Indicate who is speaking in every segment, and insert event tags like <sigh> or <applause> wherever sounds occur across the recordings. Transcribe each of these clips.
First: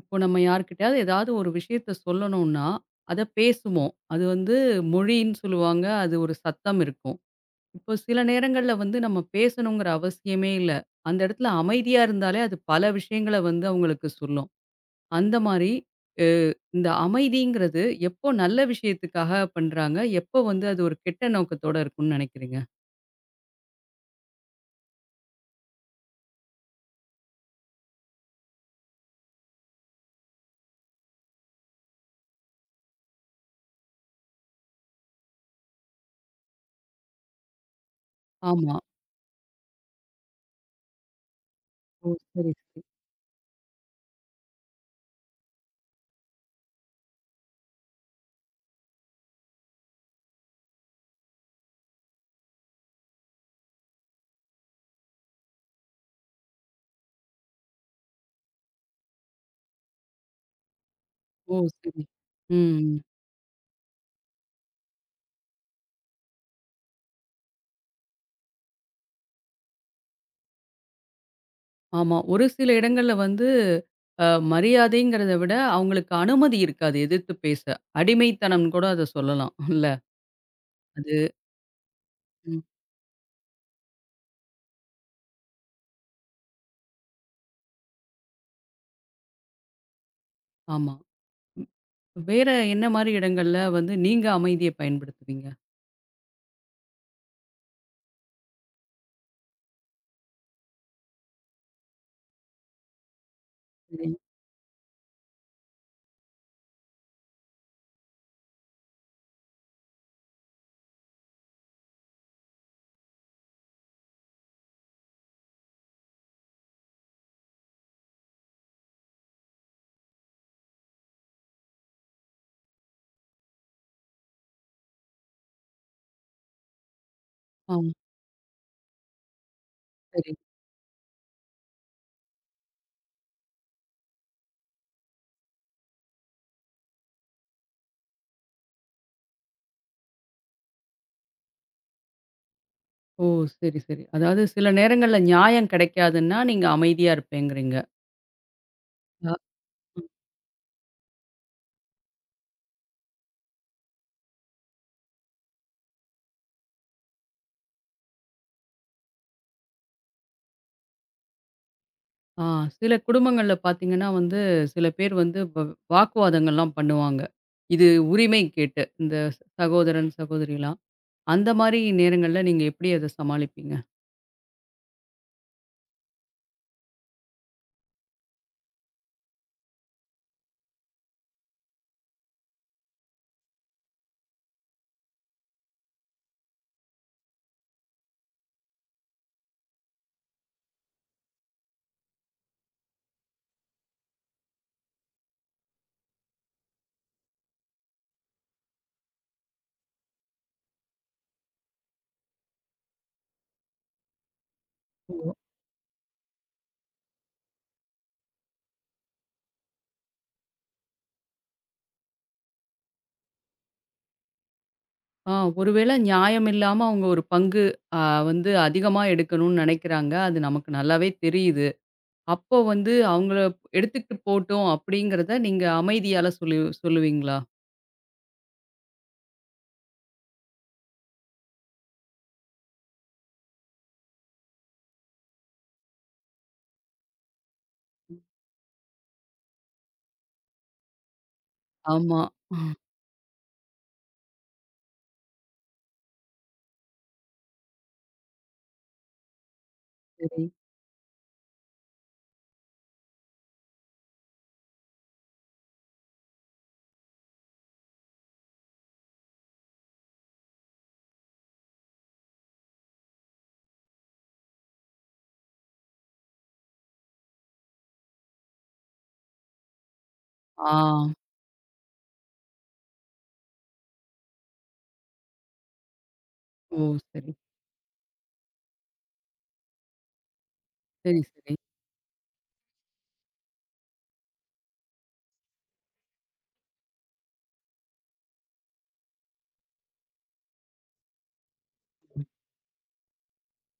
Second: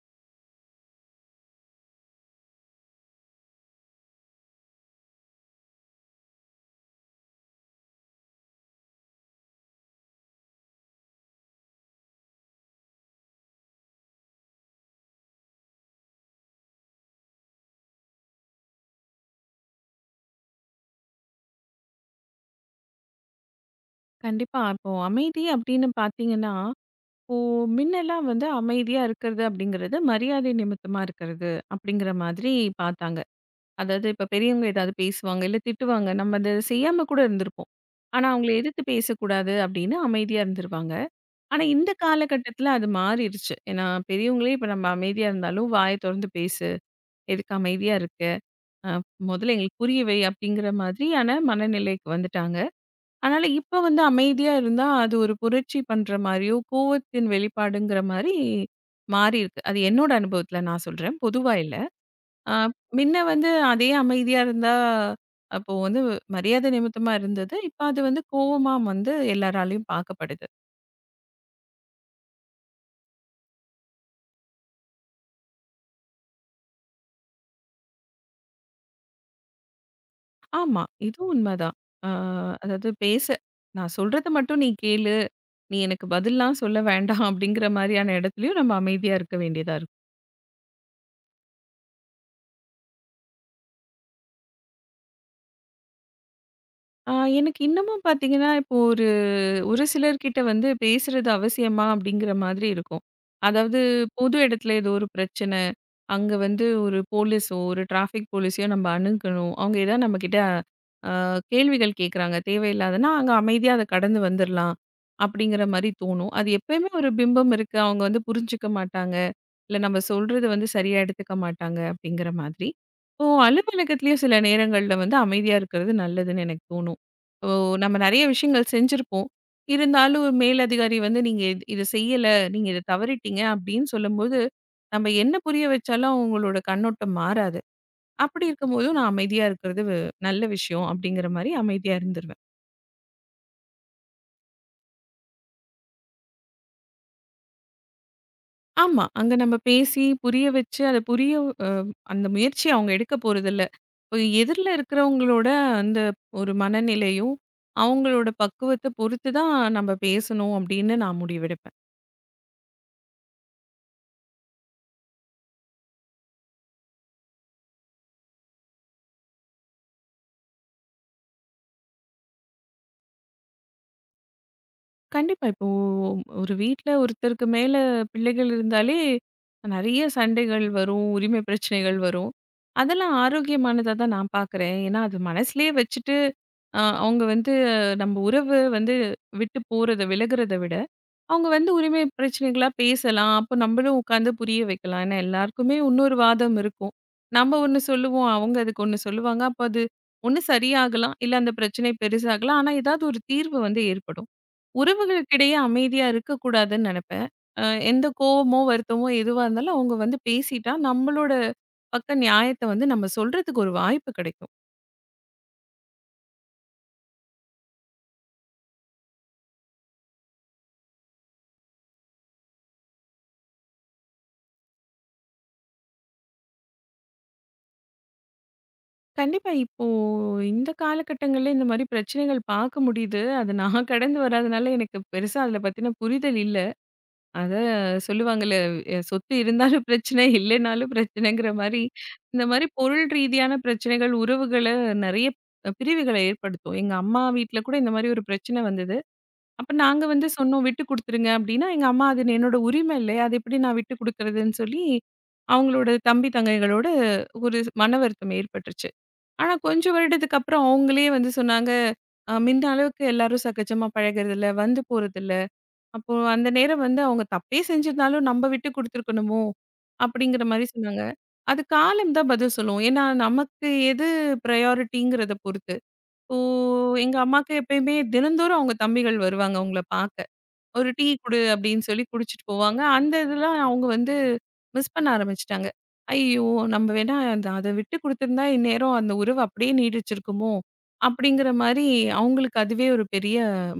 Speaker 1: இப்போ நம்ம யார்கிட்டயாவது ஏதாவது ஒரு விஷயத்த சொல்லணும்னா, அத பேசுவோம். அது வந்து மொழின்னு சொல்லுவாங்க. அது ஒரு சத்தம் இருக்கும். இப்போ சில நேரங்கள்ல வந்து நம்ம பேசணுங்கிற அவசியமே இல்ல. அந்த இடத்துல அமைதியா இருந்தாலே அது பல விஷயங்கள வந்து அவங்களுக்கு சொல்லும். அந்த மாரி அ இந்த அமைதிங்கிறது எப்போ நல்ல விஷயத்துக்காக பண்றாங்க? எப்போ வந்து அது ஒரு கெட்ட நோக்கத்தோட இருக்கும்னு நினைக்கிறீங்க?
Speaker 2: கண்டிப்பா. இப்போ அமைதி அப்படின்னு பார்த்தீங்கன்னா, இப்போ முன்னெல்லாம் வந்து அமைதியா இருக்கிறது அப்படிங்கிறது, மரியாதை நிமித்தமா இருக்கிறது அப்படிங்கிற மாதிரி பார்த்தாங்க. அதாவது இப்ப பெரியவங்க ஏதாவது பேசுவாங்க, இல்ல திட்டுவாங்க. நம்ம அத செய்யாம கூட இருந்திருப்போம். ஆனா அவங்கள
Speaker 1: ஆமா.
Speaker 2: எதிர்த்து பேசக்கூடாது அப்படின்னு அமைதியா இருந்துருவாங்க. ஆனா இந்த
Speaker 1: ஓ! சரி,
Speaker 2: காலகட்டத்தில
Speaker 1: சரி.
Speaker 2: அது மாறிருச்சு. ஏன்னா பெரியவங்களே இப்ப நம்ம அமைதியா இருந்தாலும் வாய தொறந்து பேசு, எதுக்கு அமைதியா இருக்க? அ முதல்ல எங்களுக்கு புரிய வை அப்படிங்கிற மாதிரியான மனநிலைக்கு வந்துட்டாங்க. அதனால இப்ப வந்து அமைதியா இருந்தா, அது ஒரு புரட்சி பண்ற மாரியோ, கோவத்தின் வெளிப்பாடுங்கிற மாரி மாறி இருக்கு. அது என்னோட அனுபவத்துல நான் சொல்றேன். பொதுவா
Speaker 1: ஓ!
Speaker 2: இல்ல.
Speaker 1: சரி.
Speaker 2: அ
Speaker 1: ம்.
Speaker 2: முன்ன வந்து அதே அமைதியா இருந்தா, அப்போ வந்து மரியாதை நிமித்தமா இருந்தது. இப்ப அது வந்து கோவமா வந்து எல்லாராலயும் பார்க்கப்படுது.
Speaker 1: ஆமா. ஒரு சில இடங்கள்ல வந்து அ மரியாதைங்கிறத விட, அவங்களுக்கு அனுமதி இருக்காது எதிர்த்து பேச. அடிமைத்தனம்னு கூட அத சொல்லலாம். இல்ல?
Speaker 2: ஆமா, இதுவும்
Speaker 1: அது
Speaker 2: உண்மதான். அ
Speaker 1: ம்.
Speaker 2: அதாவது பேச நான் சொல்றத மட்டும் நீ கேளு. நீ எனக்கு பதில்லாம் சொல்ல வேண்டாம் அப்படிங்கிற மாரியான இடத்துலயும் நம்ம அமைதியா இருக்க வேண்டியதா இருக்கு.
Speaker 1: ஆமா. ம். வேற என்ன மாரி இடங்கள்ல வந்து நீங்க அமைதிய பயன்படுத்துவீங்க?
Speaker 2: அ எனக்கு இன்னமும் பார்த்தீங்கன்னா, இப்போ ஒரு சிலர்கிட்ட வந்து பேசுறது அவசியமா அப்படிங்கிற மாதிரி இருக்கும். அதாவது
Speaker 1: சரி.
Speaker 2: பொது இடத்துல ஏதோ ஒரு பிரச்சனை, அங்க வந்து ஒரு போலீஸோ, ஒரு டிராஃபிக் போலீஸையோ நம்ம அணுகணும். அவங்க ஏதாவது நம்மகிட்ட அ கேள்விகள் கேட்குறாங்க தேவையில்லாதன்னா, அங்க அமைதியா அத கடந்து வந்துரலாம். அப்படிங்கிற மாரி தோணும். அது எப்பயுமே ஒரு பிம்பம் இருக்கு. அவங்க வந்து புரிஞ்சுக்க மாட்டாங்க. இல்ல நம்ம சொல்றது வந்து சரியா எடுத்துக்க மாட்டாங்க அப்படிங்கிற மாதிரி. இப்போ அலுவலகத்திலயும் சில நேரங்கள்ல வந்து அமைதியா இருக்கிறது நல்லதுன்னு எனக்கு தோணும். ஓ
Speaker 1: ஆ.
Speaker 2: நம்ம நிறைய விஷயங்கள் செஞ்சிருப்போம். இருந்தாலும் ஒரு
Speaker 1: சரி.
Speaker 2: மேலதிகாரி வந்து நீங்க இத செய்யல, நீங்க இத தவறிட்டீங்க அப்படின்னு சொல்லும்போது, நம்ம என்ன புரிய வச்சாலும் அவங்களோட கண்ணோட்டம் மாறாது. அப்படி இருக்கும்போதும் நான் அமைதியா இருக்கிறது நல்ல விஷயம் அப்படிங்கிற மாரி அமைதியா இருந்துருவேன்.
Speaker 1: ஓ! சரி, சரி. அதாவது சில நேரங்கள்ல நியாயம் கிடைக்காதுன்னா, நீங்க அமைதியா இருப்பேங்கிறீங்க.
Speaker 2: ஆமா. அங்க
Speaker 1: அ.
Speaker 2: நம்ம பேசி,
Speaker 1: ம்.
Speaker 2: புரிய வச்சு, அத புரிய அ அந்த முயற்சி அவங்க எடுக்க போறதில்ல. இப்ப எதிர்ல இருக்கிறவங்களோட அந்த ஒரு மனநிலையும், அவங்களோட பக்குவத்த பொறுத்து தான் நம்ம பேசணும் அப்படின்னு நான் முடிவெடுப்பேன்.
Speaker 1: ஆ. சில குடும்பங்கள்ல பார்த்தீங்கன்னா வந்து, சில பேர் வந்து வாக்குவாதங்கள்லாம் பண்ணுவாங்க. இது உரிமை கேட்டு. இந்த சகோதரன், சகோதரிலாம். அந்த மாரி நேரங்கள்ல நீங்க எப்படி அத சமாளிப்பீங்க?
Speaker 2: கண்டிப்பா. இப்போ ஒரு வீட்ல ஒருத்தருக்கு மேல பிள்ளைகள் இருந்தாலே, நெறைய சண்டைகள் வரும், உரிமை பிரச்சனைகள் வரும். அதெல்லாம் ஆரோக்கியமானதா தான் நான் பார்க்குறேன். ஏன்னா அது மனசுலயே வச்சுட்டு, அவங்க வந்து நம்ம உறவு வந்து விட்டு போறத, விலகுறத விட அவங்க வந்து உரிமை பிரச்சனைகளா பேசலாம். அப்போ நம்மளும் உட்காந்து புரிய வைக்கலாம். ஏன்னா எல்லாருக்குமே இன்னொரு வாதம் இருக்கும். நம்ம ஒண்ணு சொல்லுவோம். அவங்க அதுக்கு ஒண்ணு சொல்லுவாங்க. அப்போ அது ஒண்ணு சரியாகலாம். இல்ல அந்த பிரச்சனை பெருசாகலாம். ஆனா ஏதாவது ஒரு தீர்வு வந்து ஏற்படும்.
Speaker 1: ஓ.
Speaker 2: உறவுகளுக்கிடையே அமைதியா இருக்கக்கூடாதுன்னு நெனைப்பேன். அ எந்த கோவமோ, வருத்தமோ எதுவா இருந்தாலும் அவங்க வந்து பேசிட்டா, நம்மளோட பக்க நியாயத்த வந்து நம்ம சொல்றதுக்கு ஒரு வாய்ப்பு கிடைக்கும்.
Speaker 1: ஆ ஒருவேளை நியாயமில்லாம அவங்க ஒரு பங்கு அ வந்து அதிகமா எடுக்கணும்னு நெனைக்கிறாங்க. அது நமக்கு நல்லாவே தெரியுது. அப்போ வந்து அவங்கள எடுத்துக்கிட்டு போட்டும் அப்படிங்கிறத நீங்க அமைதியால சொல்லுவீங்களா?
Speaker 2: கண்டிப்பா. இப்போ இந்த காலகட்டங்கள்ல இந்த மாரி பிரச்சனைகள் பார்க்க முடியுது. அது நான் கடந்து வராதனால எனக்கு பெருசா அதில பத்தின புரிதல் இல்ல. அத சொல்லுவாங்கல்ல, "எ சொத்து இருந்தாலும் பிரச்சனை, இல்லைனாலும் பிரச்சனைங்கிற" மாரி
Speaker 1: ஆமா.
Speaker 2: இந்த
Speaker 1: ஆ,
Speaker 2: மாரி பொருள் ரீதியான பிரச்சனைகள் உறவுகள நெறைய பிரிவுகள ஏற்படுத்தும். எங்க அம்மா வீட்ல கூட இந்த மாரி ஒரு பிரச்சனை வந்தது. அப்ப நாங்க வந்து
Speaker 1: சரி.
Speaker 2: சொன்னோம், "விட்டு குடுத்துருங்க" அப்டின்னா, எங்க அம்மா, "அது என்னோட உரிமை இல்லையா? அது எப்படி நான் விட்டு குடுக்குறதுன்னு" சொல்லி, அவங்களோட தம்பி, தங்கைகளோட ஒரு மன வருத்தம் ஏற்பட்டுருச்சு. ஆனா, கொஞ்சம் வருடத்துக்கு அப்புறம் அவங்களே வந்து சொன்னாங்க, "முன்ன அளவுக்கு எல்லாரும் சகஜமா பழகுறதில்ல, வந்து போறதில்ல." அப்போ அந்த நேரம் வந்து அவங்க தப்பே செஞ்சிருந்தாலும் நம்ம விட்டு குடுத்துருக்கணுமோ! அப்படிங்கிற மாரி
Speaker 1: ஆ.
Speaker 2: சொன்னாங்க. அது காலம் தான் பதில் சொல்லும். ஏன்னா, நமக்கு எது ப்ரையாரிட்டிங்கிறத பொறுத்து. இப்போ
Speaker 1: ஓ!
Speaker 2: எங்க
Speaker 1: சரி.
Speaker 2: அம்மாக்கு எப்பயுமே தினந்தோறும் அவங்க தம்பிகள் வருவாங்க அவங்கள பாக்க. ஒரு டீ
Speaker 1: சரி,
Speaker 2: குடு
Speaker 1: சரி.
Speaker 2: அப்படின்னு சொல்லி குடிச்சிட்டு போவாங்க. அந்த இதெல்லாம் அவங்க வந்து மிஸ் பண்ண ஆரம்பிச்சுட்டாங்க. ஐயோ! நம்ம வேணா அந்த அத விட்டு குடுத்திருந்தா இந்நேரம் அந்த உறவு அப்படியே நீடிச்சிருக்குமோ! அப்படிங்கிற மாரி அவங்களுக்கு அதுவே ஒரு பெரிய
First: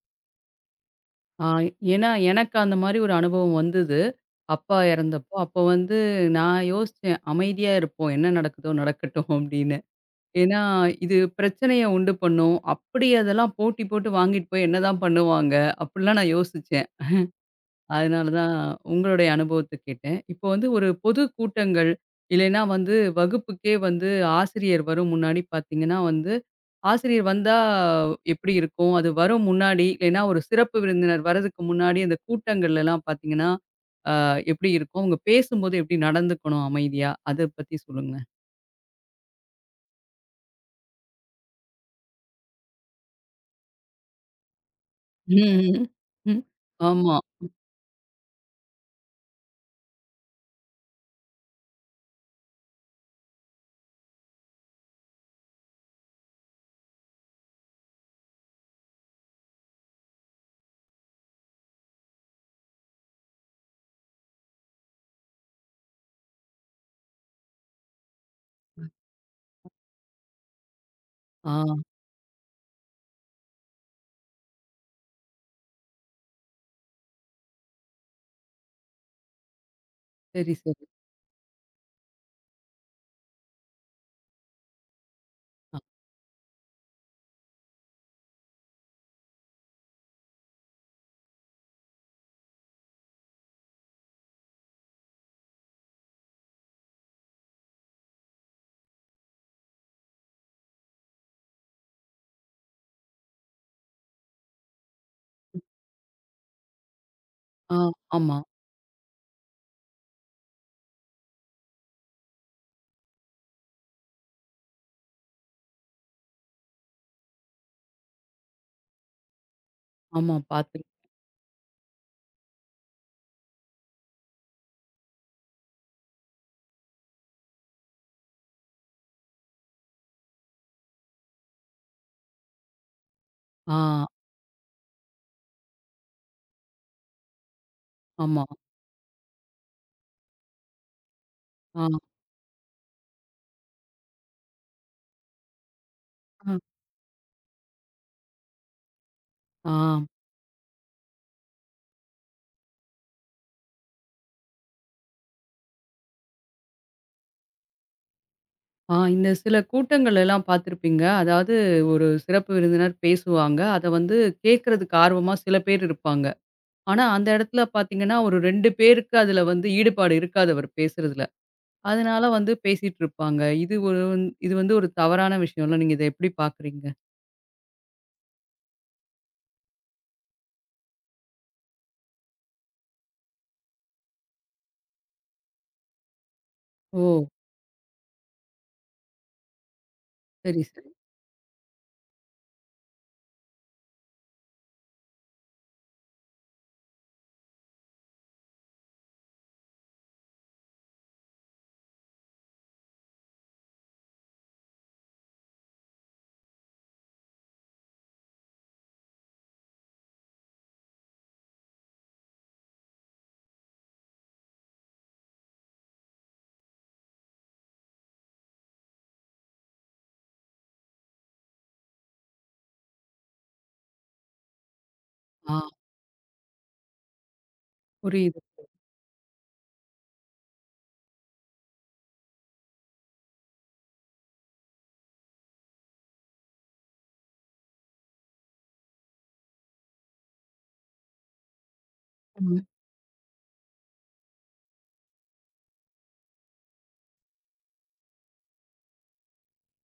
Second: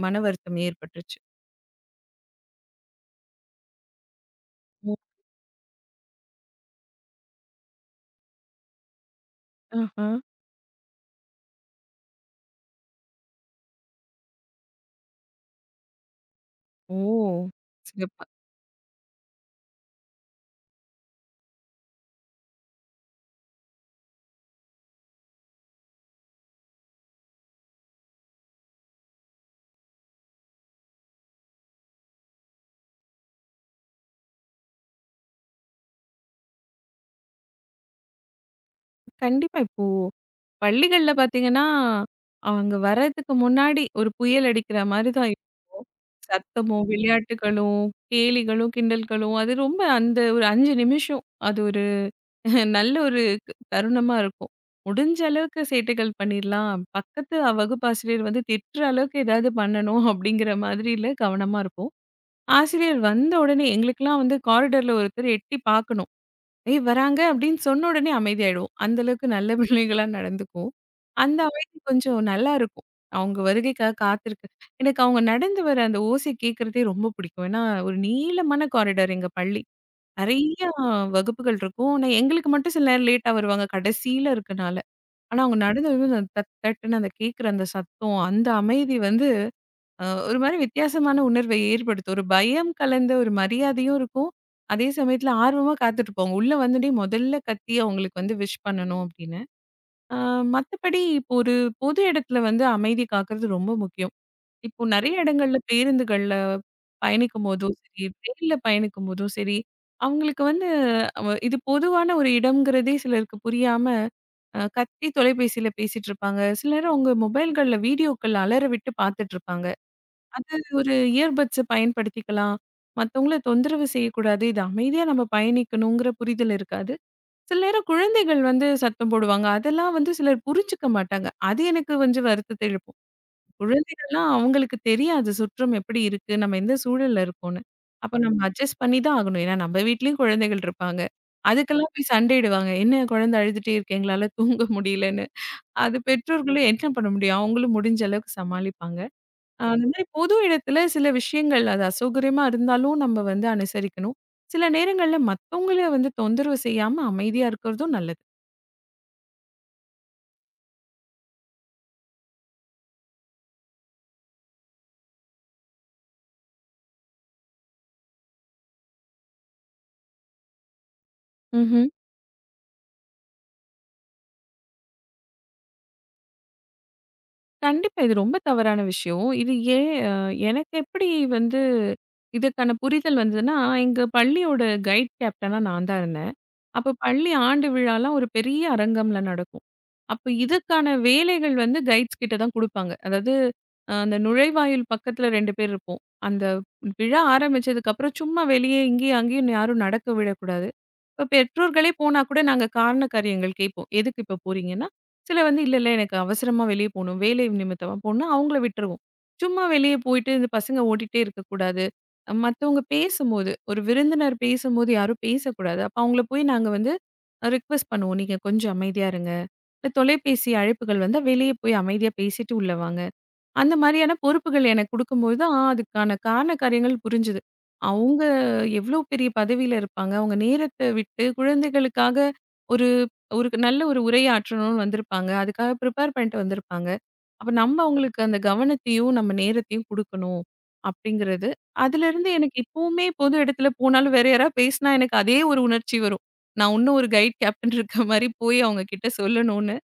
Speaker 2: மன வருத்தம் ஏற்பட்டுருச்சு.
Speaker 1: ஆ ஏன்னா எனக்கு அந்த மாரி ஒரு அனுபவம் வந்தது. அப்பா
Speaker 2: ஓ!
Speaker 1: இறந்தப்போ. அப்போ வந்து நான் யோசிச்சேன். அமைதியா இருப்போம். என்ன நடக்குதோ நடக்கட்டும் அப்படின்னு.
Speaker 2: ஆஹா.
Speaker 1: ஏன்னா, இது பிரச்சனைய உண்டு பண்ணும். அப்படி அதெல்லாம் போட்டி போட்டு வாங்கிட்டு போய் என்னதான் பண்ணுவாங்க? அப்படிலாம் நான் யோசிச்சேன்.
Speaker 2: ஓ! சிறப்பு.
Speaker 1: அதனால தான் உங்களுடைய அனுபவத்த கேட்டேன். இப்போ வந்து ஒரு பொது கூட்டங்கள், இல்லைன்னா வந்து வகுப்புக்கே வந்து ஆசிரியர் வரும் முன்னாடி பார்த்தீங்கன்னா வந்து, ஆசிரியர் வந்தா எப்படி இருக்கும்? அது வரும் முன்னாடி, இல்லைன்னா ஒரு சிறப்பு விருந்தினர் வரதுக்கு முன்னாடி அந்த கூட்டங்கள்லலாம் பார்த்தீங்கன்னா, அ எப்படி இருக்கும்? அவங்க பேசும்போது எப்படி நடந்துக்கணும் அமைதியா? அத பத்தி சொல்லுங்க.
Speaker 2: கண்டிப்பா. இப்போ பள்ளிகள்ல பார்த்தீங்கன்னா, அவங்க வர்றதுக்கு முன்னாடி ஒரு புயல் அடிக்கிற மாரி தான் இருக்கும்.
Speaker 1: ம். ம்.
Speaker 2: சத்தமும்,
Speaker 1: ஆமா.
Speaker 2: விளையாட்டுகளும், கேலிகளும், கிண்டல்களும் அது ரொம்ப அந்த ஒரு 5 நிமிஷம் அது நல்ல ஒரு தருணமா இருக்கும். முடிஞ்ச அளவுக்கு சேட்டைகள் பண்ணிர்லாம். பக்கத்து வகுப்பு ஆசிரியர் வந்து திட்டுற அளவுக்கு ஏதாவது பண்ணணும் அப்படிங்கிற மாதிரில கவனமா இருப்போம். ஆசிரியர் வந்த உடனே எங்களுக்கெல்லாம் வந்து காரிடார்ல ஒருத்தர் எட்டி பார்க்கணும். "ஏய் வராங்க" அப்படின்னு சொன்ன உடனே அமைதியாயிடுவோம். அந்த அளவுக்கு நல்ல <laughs> பிள்ளைகளா நடந்துக்குவோம். அந்த
Speaker 1: ஆ.
Speaker 2: அமைதி கொஞ்சம் நல்லா இருக்கும். அவங்க வருகைக்காக காத்திருக்கு எனக்கு அவங்க நடந்து வர அந்த ஓசை கேட்கிறதே ரொம்ப பிடிக்கும். ஏன்னா ஒரு நீளமான காரிடார் எங்க பள்ளி.
Speaker 1: சரி,
Speaker 2: நெறைய
Speaker 1: சரி.
Speaker 2: வகுப்புகள் இருக்கும். ஆனா, எங்களுக்கு மட்டும் சில நேரம் லேட்டா வருவாங்க, கடைசியில இருக்கனால. ஆனா, அவங்க
Speaker 1: அ
Speaker 2: நடந்து வரும்போது அந்த தட் தட்டுன்னு அந்த கேட்கிற அந்த சத்தம், அந்த அமைதி வந்து ஒரு மாரி வித்தியாசமான உணர்வை ஏற்படுத்தும். ஒரு பயம் கலந்த ஒரு மரியாதையும் இருக்கும். அதே சமயத்தில ஆர்வமா காத்துட்டுருப்போம். உள்ள வந்துட்டே முதல்ல கத்தி அவங்களுக்கு வந்து விஷ் பண்ணணும் அப்படின்னு. அ மத்தபடி இப்போ ஒரு பொது இடத்துல வந்து அமைதி காக்குறது ரொம்ப முக்கியம். இப்போ நெறைய இடங்கள்ல பேருந்துகள்ல பயணிக்கும்போதும்
Speaker 1: ஆ
Speaker 2: சரி,
Speaker 1: ஆமா,
Speaker 2: ரெயில்ல பயணிக்கும்போதும் சரி, அவங்களுக்கு வந்து இது பொதுவான ஒரு இடம்ங்கிறதே சிலருக்கு புரியாம, கத்தி தொலைபேசியில பேசிட்டு இருப்பாங்க. சில நேரம் அவங்க மொபைல்கள்ல வீடியோக்கள் அலற விட்டு பார்த்துட்டு இருப்பாங்க.
Speaker 1: ஆமா.
Speaker 2: அது
Speaker 1: பார்த்துருக்கேன்.
Speaker 2: ஒரு இயர்பட்ஸ பயன்படுத்திக்கலாம். மத்தவங்கள தொந்தரவு செய்யக்கூடாது. இது அமைதியா நம்ம பயணிக்கணுங்கிற புரிதல் இருக்காது. சில நேரம் குழந்தைகள் வந்து சத்தம் போடுவாங்க. அதெல்லாம் வந்து சிலர் புரிஞ்சுக்க மாட்டாங்க. அது எனக்கு கொஞ்சம் வருத்தத்த எழுப்பும்.
Speaker 1: ஆ
Speaker 2: குழந்தைகள்லாம் அவங்களுக்கு தெரியாது சுற்றம் எப்படி இருக்கு? நம்ம எந்த சூழல்ல இருக்கோம்ன்னு. அப்ப நம்ம
Speaker 1: ஆமா.
Speaker 2: அட்ஜஸ்ட் பண்ணி தான் ஆகணும். ஏன்னா நம்ம வீட்லயும் குழந்தைகள் இருப்பாங்க.
Speaker 1: ஆ,
Speaker 2: அதுக்கெல்லாம் போய் சண்டையிடுவாங்க. என்ன குழந்தை அழுதுட்டே இருக்கு, எங்களால தூங்க முடியலன்னு. அது
Speaker 1: ஆ,
Speaker 2: பெற்றோர்களும் என்ன பண்ண முடியும்? அவங்களும் முடிஞ்ச அளவுக்கு சமாளிப்பாங்க.
Speaker 1: ஆ,
Speaker 2: அந்த மாரி பொது இடத்துல சில விஷயங்கள் அது அசௌகரியமா இருந்தாலும் நம்ம வந்து அனுசரிக்கணும். சில நேரங்கள்ல மத்தவங்கள வந்து தொந்தரவு செய்யாம அமைதியா இருக்கிறதும் நல்லது.
Speaker 1: ஆ. இந்த சில கூட்டங்கள் எல்லாம் பார்த்துருப்பீங்க. அதாவது ஒரு சிறப்பு விருந்தினர் பேசுவாங்க. அத வந்து கேட்கறதுக்கு ஆர்வமா சில பேர் இருப்பாங்க. ஆனா, அந்த இடத்துல பார்த்தீங்கன்னா, ஒரு 2 பேருக்கு அதுல வந்து ஈடுபாடு இருக்காது அவர் பேசுறதுல.
Speaker 2: ம்ஹ்ம்.
Speaker 1: அதனால வந்து பேசிட்டு இருப்பாங்க. இது வந்து ஒரு தவறான விஷயம்ல நீங்க இத எப்படி பார்க்குறீங்க?
Speaker 2: கண்டிப்பா. இது ரொம்ப தவறான விஷயம். இது ஏன் எனக்கு எப்படி வந்து இதுக்கான புரிதல் வந்ததுன்னா, எங்க பள்ளியோட கைட் கேப்டனா நான் தான் இருந்தேன். அப்ப
Speaker 1: ஓ!
Speaker 2: பள்ளி ஆண்டு விழாலாம் ஒரு பெரிய அரங்கம்ல நடக்கும். அப்ப
Speaker 1: சரி,
Speaker 2: இதுக்கான
Speaker 1: சரி.
Speaker 2: வேலைகள் வந்து கைட்ஸ் கிட்ட தான் குடுப்பாங்க. அதாவது அந்த நுழைவாயில் பக்கத்துல 2 பேர் இருப்போம். அந்த விழா ஆரம்பிச்சதுக்கு அப்புறம் சும்மா வெளியே இங்கேயும் அங்கேயும் யாரும் நடக்க விடக்கூடாது. இப்ப பெற்றோர்களே போனா கூட நாங்க காரண காரியங்கள் கேட்போம். எதுக்கு இப்ப போறீங்கன்னா, சில வந்து இல்ல, இல்ல எனக்கு அவசரமா வெளியே போணும். வேலை நிமித்தமா போணும்னா அவங்கள விட்டுருவோம். சும்மா வெளியே போயிட்டு இந்த பசங்க ஓடிட்டே இருக்கக்கூடாது. மத்தவங்க பேசும்போது, ஒரு விருந்தினர் பேசும்போது யாரும் பேசக்கூடாது. அப்ப அவங்கள போய் நாங்க வந்து ரிக்வெஸ்ட் பண்ணுவோம். நீங்க கொஞ்சம் அமைதியா இருங்க. இல்ல தொலைபேசி அழைப்புகள் வந்தா வெளிய போய் அமைதியா பேசிட்டு உள்ள வாங்க. அந்த மாரியான பொறுப்புகள் எனக்கு குடுக்கும்போது ஆ
Speaker 1: ஆ
Speaker 2: அதுக்கான காரண காரியங்கள் புரிஞ்சுது. அவங்க
Speaker 1: புரியுது.
Speaker 2: எவ்ளோ பெரிய பதவியில இருப்பாங்க. அவங்க நேரத்த விட்டு குழந்தைகளுக்காக ஒரு ஒரு நல்ல ஒரு உரையாற்றணும்னு வந்திருப்பாங்க. அதுக்காக ப்ரிப்பேர் பண்ணிட்டு வந்திருப்பாங்க. அப்ப நம்ம அவங்களுக்கு அந்த கவனத்தையும், நம்ம நேரத்தையும் குடுக்கணும் அப்படிங்கிறது. அதிலிருந்து எனக்கு
Speaker 1: ம்.
Speaker 2: இப்பவுமே பொது இடத்துல போனாலும் வேற யாராவது பேசினா எனக்கு அதே ஒரு உணர்ச்சி வரும். நான் இன்னும் ஒரு கைட் கேப்டன் இருக்க மாரி போய் அவங்க கிட்ட சொல்லணும்னு.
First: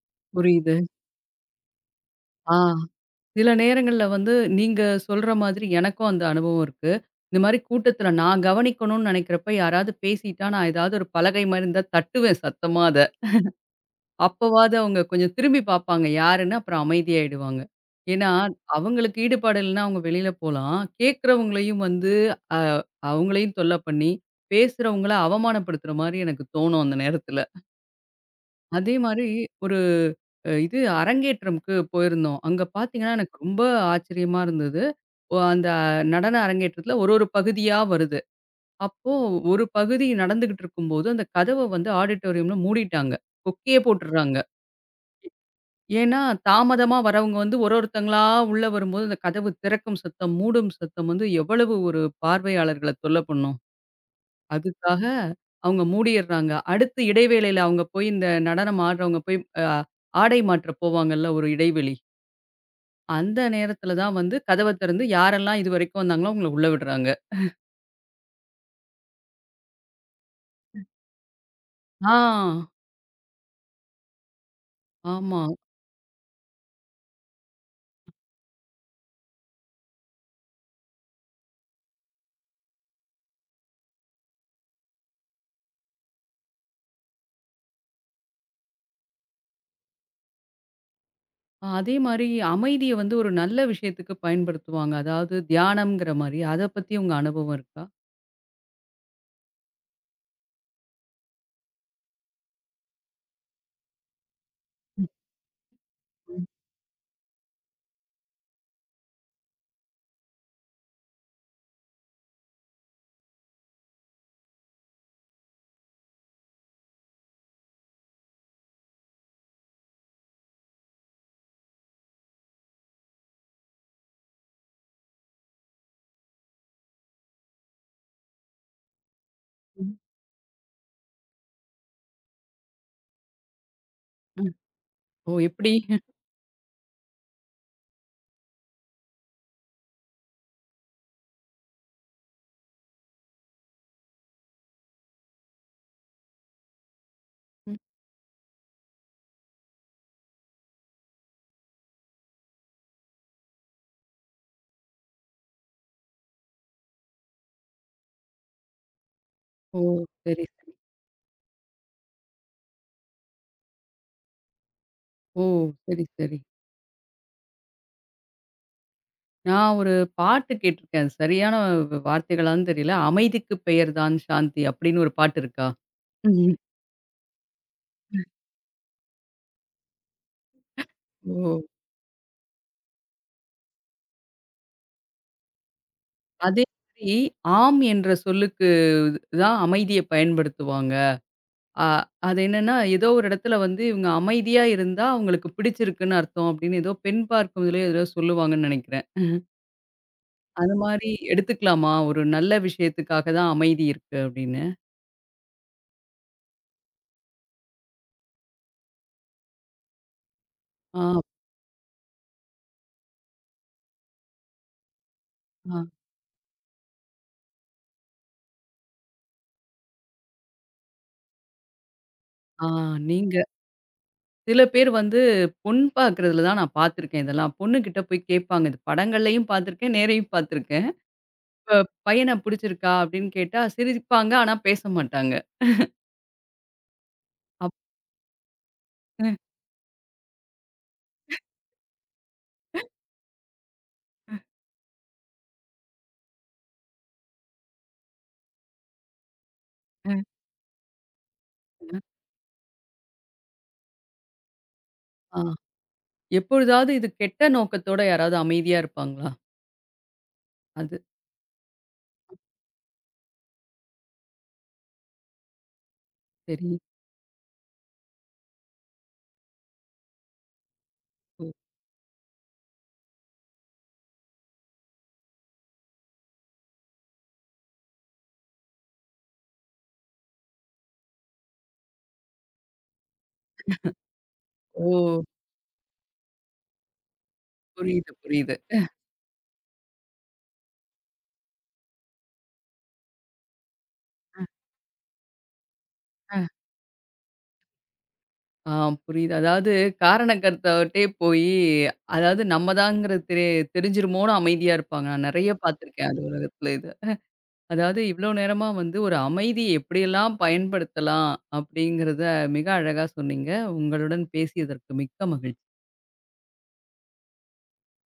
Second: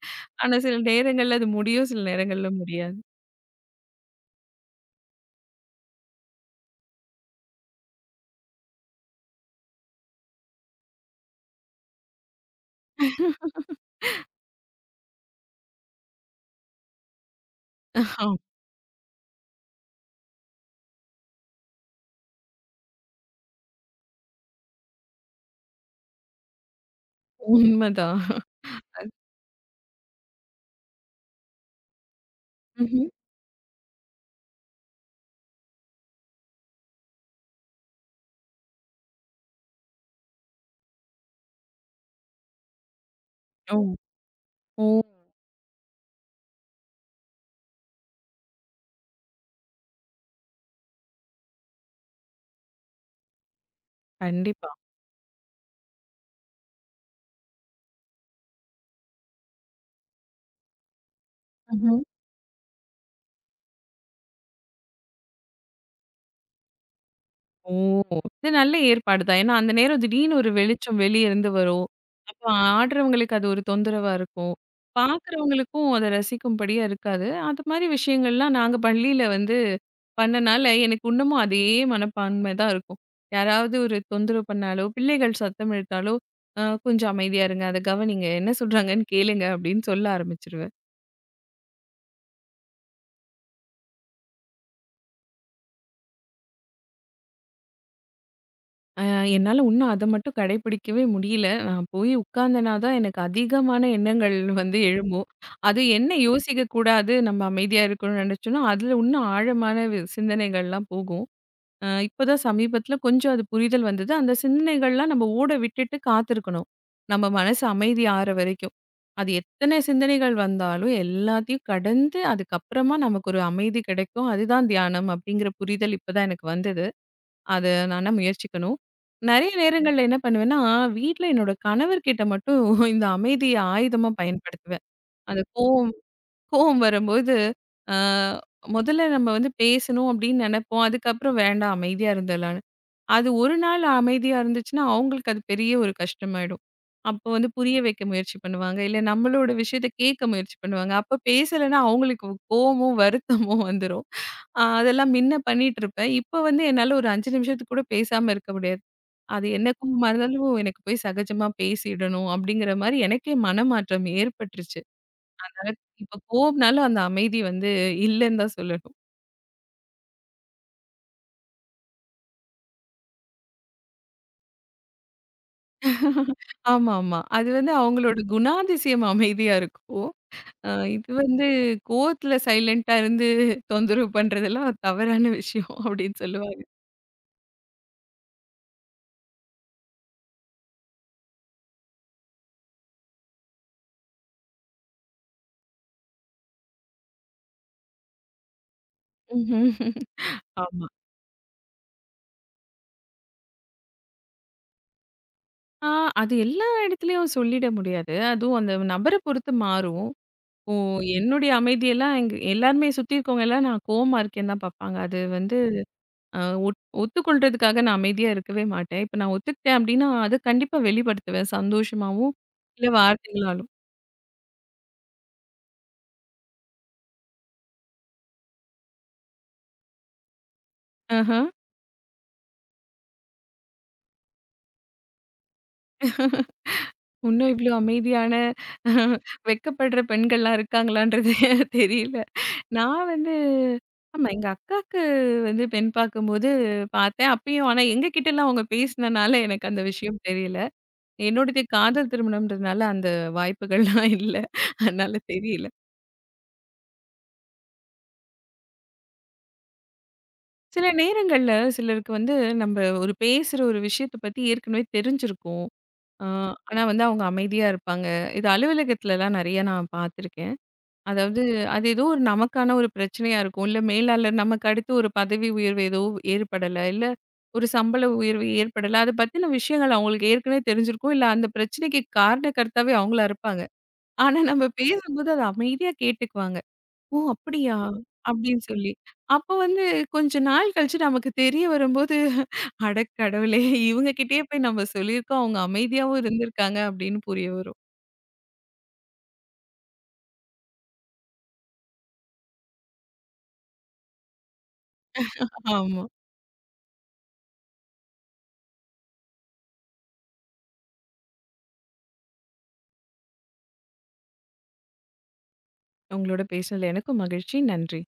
Speaker 2: ஆனா
Speaker 1: புரியுது.
Speaker 2: சில நேரங்கள்ல அது முடியும், சில நேரங்கள்ல
Speaker 1: ஆ.
Speaker 2: முடியாது.
Speaker 1: சில நேரங்கள்ல வந்து நீங்க சொல்ற மாதிரி எனக்கும் அந்த அனுபவம் இருக்கு. இந்த மாரி கூட்டத்தில நான் கவனிக்கணும்னு நினைக்கிறப்ப யாராவது பேசிட்டா, நான் ஏதாவது ஒரு பலகை மாரி இருந்தா தட்டுவேன் சத்தமா அத. அப்பவாவது அவங்க கொஞ்சம் திரும்பி பார்ப்பாங்க யாருன்னு, அப்புறம் அமைதியாயிடுவாங்க.
Speaker 2: ஆ
Speaker 1: ஏன்னா, அவங்களுக்கு ஈடுபாடு இல்லைன்னா அவங்க வெளியில போலாம். கேட்கிறவங்களையும் வந்து அ அவங்களையும் தொல்ல பண்ணி, பேசுறவங்கள அவமானப்படுத்துற மாரி எனக்கு தோணும் அந்த நேரத்தில.
Speaker 2: உண்மதான்.
Speaker 1: அதே மாரி ஒரு இது அரங்கேற்றம்க்கு போயிருந்தோம். அங்க
Speaker 2: ம்ஹ்ம்.
Speaker 1: பார்த்தீங்கன்னா, எனக்கு ரொம்ப ஆச்சரியமா இருந்தது. அந்த நடன அரங்கேற்றத்துல ஒரு ஒரு பகுதியா வருது. அப்போ ஒரு பகுதி நடந்துகிட்டு இருக்கும்போது, அந்த கதவ வந்து ஆடிட்டோரியம்ல மூடிட்டாங்க.
Speaker 2: ஓ!
Speaker 1: கொக்கியே போட்டுர்றாங்க.
Speaker 2: ஓ!
Speaker 1: ஏன்னா, தாமதமா வரவங்க வந்து ஒரு ஒருத்தங்களா உள்ள வரும்போது, அந்த கதவு திறக்கும் சத்தம், மூடும் சத்தம் வந்து எவ்வளவு ஒரு பார்வையாளர்கள தொல்ல பண்ணும்.
Speaker 2: கண்டிப்பா.
Speaker 1: அதுக்காக அவங்க மூடிர்றாங்க. அடுத்து இடைவேளையில அவங்க போய் இந்த நடனம் ஆடுறவங்க போய் அ ஆடை மாற்ற போவாங்கல்ல ஒரு இடைவெளி.
Speaker 2: ம்ஹ்ம்.
Speaker 1: அந்த நேரத்தில தான் வந்து கதவ திறந்து யாரெல்லாம் இதுவரைக்கும் வந்தாங்களோ அவங்கள உள்ள விடுறாங்க.
Speaker 2: ஓ! இது நல்ல ஏற்பாடு தான். ஏன்னா, அந்த நேரம் திடீர்னு ஒரு வெளிச்சம் வெளிய இருந்து வரும்.
Speaker 1: ஆ,
Speaker 2: அப்போ ஆடுறவங்களுக்கு அது ஒரு தொந்தரவா இருக்கும்.
Speaker 1: ஆமா.
Speaker 2: பார்க்குறவங்களுக்கும் அத ரசிக்கும்படியா இருக்காது. அது மாரி விஷயங்கள்லாம் நாங்க பள்ளியில வந்து பண்ணனால, எனக்கு இன்னமும் அதே மனப்பான்மை தான் இருக்கும். யாராவது ஒரு தொந்தரவு பண்ணாலோ, பிள்ளைகள் சத்தம் எடுத்தாலோ, கொஞ்சம் அமைதியா இருங்க. அத கவனிங்க. என்ன சொல்றாங்கன்னு கேளுங்க அப்படின்னு சொல்ல ஆரம்பிச்சுருவேன்.
Speaker 1: ஆ, அதே மாரி அமைதிய வந்து ஒரு நல்ல விஷயத்துக்கு பயன்படுத்துவாங்க. அதாவது தியானம்ங்கிற மாரி. அத பத்தி உங்க அனுபவம் இருக்கா?
Speaker 2: அ என்னால இன்னும் அத மட்டும் கடைபிடிக்கவே முடியல. நான் போய் உட்கார்ந்தேனா தான் எனக்கு அதிகமான எண்ணங்கள் வந்து
Speaker 1: ம்,
Speaker 2: எழும்பும். அது என்ன யோசிக்கக் கூடாது, நம்ம அமைதியா இருக்கணும்னு நெனச்சோம்னா, அதுல இன்னும் ஆழமான சிந்தனைகள்லாம் போகும். இப்பதான் சமீபத்தில கொஞ்சம் அது புரிதல் வந்தது. அந்த சிந்தனைகள்லாம் நம்ம ஓட விட்டுட்டு காத்திருக்கணும். நம்ம மனசு அமைதி ஆற வரைக்கும். அது எத்தன சிந்தனைகள் வந்தாலும் எல்லாத்தையும் கடந்து அதுக்கப்புறமா நமக்கு ஒரு அமைதி கெடைக்கும். அதுதான் தியானம் அப்படிங்கிற புரிதல் இப்ப தான் எனக்கு வந்தது. அது நானா முயற்சிக்கணும். நெறைய
Speaker 1: ம்,
Speaker 2: நேரங்கள்ல என்ன பண்ணுவேன்னா, வீட்ல என்னோட கணவர்கிட்ட மட்டும் <laughs> இந்த அமைதிய ஆயுதமா
Speaker 1: ம்.
Speaker 2: பயன்படுத்துவேன்.
Speaker 1: ஓ!
Speaker 2: அந்த
Speaker 1: எப்படி?
Speaker 2: கோவம் கோவம் வரும்போது, அ முதல்ல நம்ம வந்து பேசணும் அப்படின்னு நெனைப்போம். அதுக்கப்புறம் வேண்டாம் அமைதியா இருந்துடலான்னு. அது ஒரு நாள் அமைதியா இருந்துச்சுன்னா, அவங்களுக்கு அது பெரிய ஒரு கஷ்டமாயிடும். அப்போ வந்து புரிய வைக்க முயற்சி பண்ணுவாங்க. இல்ல நம்மளோட விஷயத்த கேட்க முயற்சி பண்ணுவாங்க. அப்ப பேசலன்னா அவங்களுக்கு கோவமும், வருத்தமும் வந்துரும். அதெல்லாம் மின்ன பண்ணிட்டுருப்பேன். இப்ப வந்து என்னால ஒரு 5 நிமிஷத்துக்கு கூட பேசாம இருக்க முடியாது. அது என்ன
Speaker 1: ஓ!
Speaker 2: கோவமா
Speaker 1: சரி,
Speaker 2: இருந்தாலும்
Speaker 1: சரி.
Speaker 2: எனக்கு போய் சகஜமா பேசிடணும் அப்படிங்கிற மாரி எனக்கே மனமாற்றம் ஏற்பட்டுருச்சு.
Speaker 1: ஓ!
Speaker 2: அதனால
Speaker 1: சரி,
Speaker 2: இப்ப
Speaker 1: சரி.
Speaker 2: கோவம்னாலும் அந்த அமைதி வந்து இல்லன்னு தான் சொல்லணும்.
Speaker 1: நான் ஒரு பாட்டு கேட்டுருக்கேன். சரியான வார்த்தைகளான்னு தெரியல. "அமைதிக்கு பெயர்தான் சாந்தி" அப்படின்னு ஒரு பாட்டு இருக்கா?
Speaker 2: <laughs>
Speaker 1: ம்.
Speaker 2: ஆமா, ஆமா. அது வந்து அவங்களோட குணாதிசயம் அமைதியா இருக்கும். இது வந்து
Speaker 1: ஓ!
Speaker 2: கோவத்துல சைலன்ட்டா இருந்து தொந்தரவு பண்றதெல்லாம் தவறான விஷயம் <laughs> அப்படின்னு சொல்லுவாங்க.
Speaker 1: அதே மாதிரி "ஆம்" என்ற சொல்லுக்கு தான் அமைதிய பயன்படுத்துவாங்க. அ அது என்னன்னா, ஏதோ ஒரு இடத்துல வந்து இவங்க அமைதியா இருந்தா அவங்களுக்கு பிடிச்சிருக்குன்னு அர்த்தம் அப்படின்னு ஏதோ பெண் பார்க்கும்திலயோ ஏதோ சொல்லுவாங்கன்னு நெனைக்கிறேன்.
Speaker 2: ம்ஹ்ம்.
Speaker 1: அது
Speaker 2: ஆமா.
Speaker 1: மாரி எடுத்துக்கலாமா? ஒரு நல்ல விஷயத்துக்காக தான் அமைதி இருக்கு அப்படின்னு.
Speaker 2: ஆ அது எல்லா இடத்துலயும் சொல்லிட முடியாது. அதுவும் அந்த நபர பொறுத்து மாறும். ஓ
Speaker 1: ஆ,
Speaker 2: என்னுடைய அமைதியெல்லாம் எங்க எல்லாருமே சுத்தி இருக்கவங்க எல்லாம் நான் கோவமா இருக்கேன்னு தான் பார்ப்பாங்க. அது வந்து
Speaker 1: ஆ,
Speaker 2: அ ஒத் ஒத்துக்கொள்றதுக்காக நான் அமைதியா இருக்கவே மாட்டேன். இப்ப நான் ஒத்துக்கிட்டேன் அப்படின்னா, அத கண்டிப்பா வெளிப்படுத்துவேன் சந்தோஷமாவும்,
Speaker 1: ஆ.
Speaker 2: இல்ல
Speaker 1: நீங்க
Speaker 2: வார்த்தைகளாலும்.
Speaker 1: சில பேர் வந்து பொன் பார்க்கறதுல தான் நான் பார்த்துருக்கேன் இதெல்லாம். பொண்ணுகிட்ட போய் கேட்பாங்க. இது படங்கள்லயும் பார்த்துருக்கேன், நேரையும் பார்த்துருக்கேன்.
Speaker 2: ஆஹ.
Speaker 1: பையன புடிச்சிருக்கா? அப்படின்னு கேட்டா சிரிப்பாங்க. ஆனா பேச மாட்டாங்க.
Speaker 2: இன்னும் இவ்ளோ
Speaker 1: அப்
Speaker 2: அமைதியான
Speaker 1: ம்,
Speaker 2: வெட்கப்படுற பெண்கள்லாம் இருக்காங்களான்றது <laughs> தெரியல. நான் வந்து ஆமா எங்க அக்காக்கு வந்து பெண் பார்க்கும்போது பார்த்தேன். அப்பயும் ஆனா எங்க கிட்டலாம் அவங்க பேசினனால எனக்கு அந்த விஷயம்
Speaker 1: ம்.
Speaker 2: தெரியல. என்னோடது காதல் திருமணம்ன்றதுனால அந்த வாய்ப்புகள்லாம் <laughs> இல்ல. அதனால
Speaker 1: ஆ
Speaker 2: தெரியல.
Speaker 1: எப்பொழுதாவது இது கெட்ட நோக்கத்தோட யாராவது அமைதியா இருப்பாங்களா?
Speaker 2: சில
Speaker 1: அது
Speaker 2: நேரங்கள்ல சிலருக்கு வந்து நம்ம ஒரு பேசுற ஒரு விஷயத்த பத்தி ஏற்கனவே தெரிஞ்சிருக்கும். அ
Speaker 1: சரி.
Speaker 2: ஆனா வந்து அவங்க அமைதியா இருப்பாங்க. இது அலுவலகத்துலலாம் நெறைய நான் பார்த்துருக்கேன். அதாவது,
Speaker 1: ஓ
Speaker 2: அது ஏதோ ஒரு நமக்கான ஒரு பிரச்சனையா இருக்கும். இல்ல மேலாளர் நமக்கு அடுத்து ஒரு பதவி உயர்வு ஏதோ ஏற்படல. இல்ல ஒரு சம்பள உயர்வு ஏற்படல. அத பத்தின விஷயங்கள் அவங்களுக்கு ஏற்கனவே தெரிஞ்சிருக்கும். இல்ல அந்த பிரச்சனைக்கு காரணகர்த்தாவே அவங்களா இருப்பாங்க. ஆனா நம்ம
Speaker 1: ஓ
Speaker 2: பேசும்போது அத அமைதியா கேட்டுக்குவாங்க. "ஓ! அப்படியா?"
Speaker 1: புரியுது, புரியுது.
Speaker 2: அப்படின்னு சொல்லி. அப்போ வந்து கொஞ்ச நாள் கழிச்சு நமக்கு தெரிய வரும்போது, "அட கடவுளே! இவங்க கிட்டயே போய் நம்ம சொல்லியிருக்கோம். அவங்க அமைதியாவும்
Speaker 1: அஹ்,
Speaker 2: இருந்திருக்காங்க" அப்படின்னு புரிய வரும்.
Speaker 1: ஆ புரியுது. அதாவது காரண கர்த்தாவட்டயே போயி, அதாவது நம்ம தான்ங்கிறது தெரிஞ்சிருமோன்னு அமைதியா இருப்பாங்க. நான் நெறைய
Speaker 2: ஆமா.
Speaker 1: பார்த்துருக்கேன் அலுவலகத்துல இத. அதாவது இவ்வளோ நேரமா வந்து ஒரு அமைதி எப்படியெல்லாம் பயன்படுத்தலாம் அப்படிங்கிறத மிக அழகா சொன்னீங்க. உங்களுடன் பேசியதற்கு மிக்க மகிழ்ச்சி.
Speaker 2: உங்களோட பேசினதுல எனக்கும் மகிழ்ச்சி. நன்றி.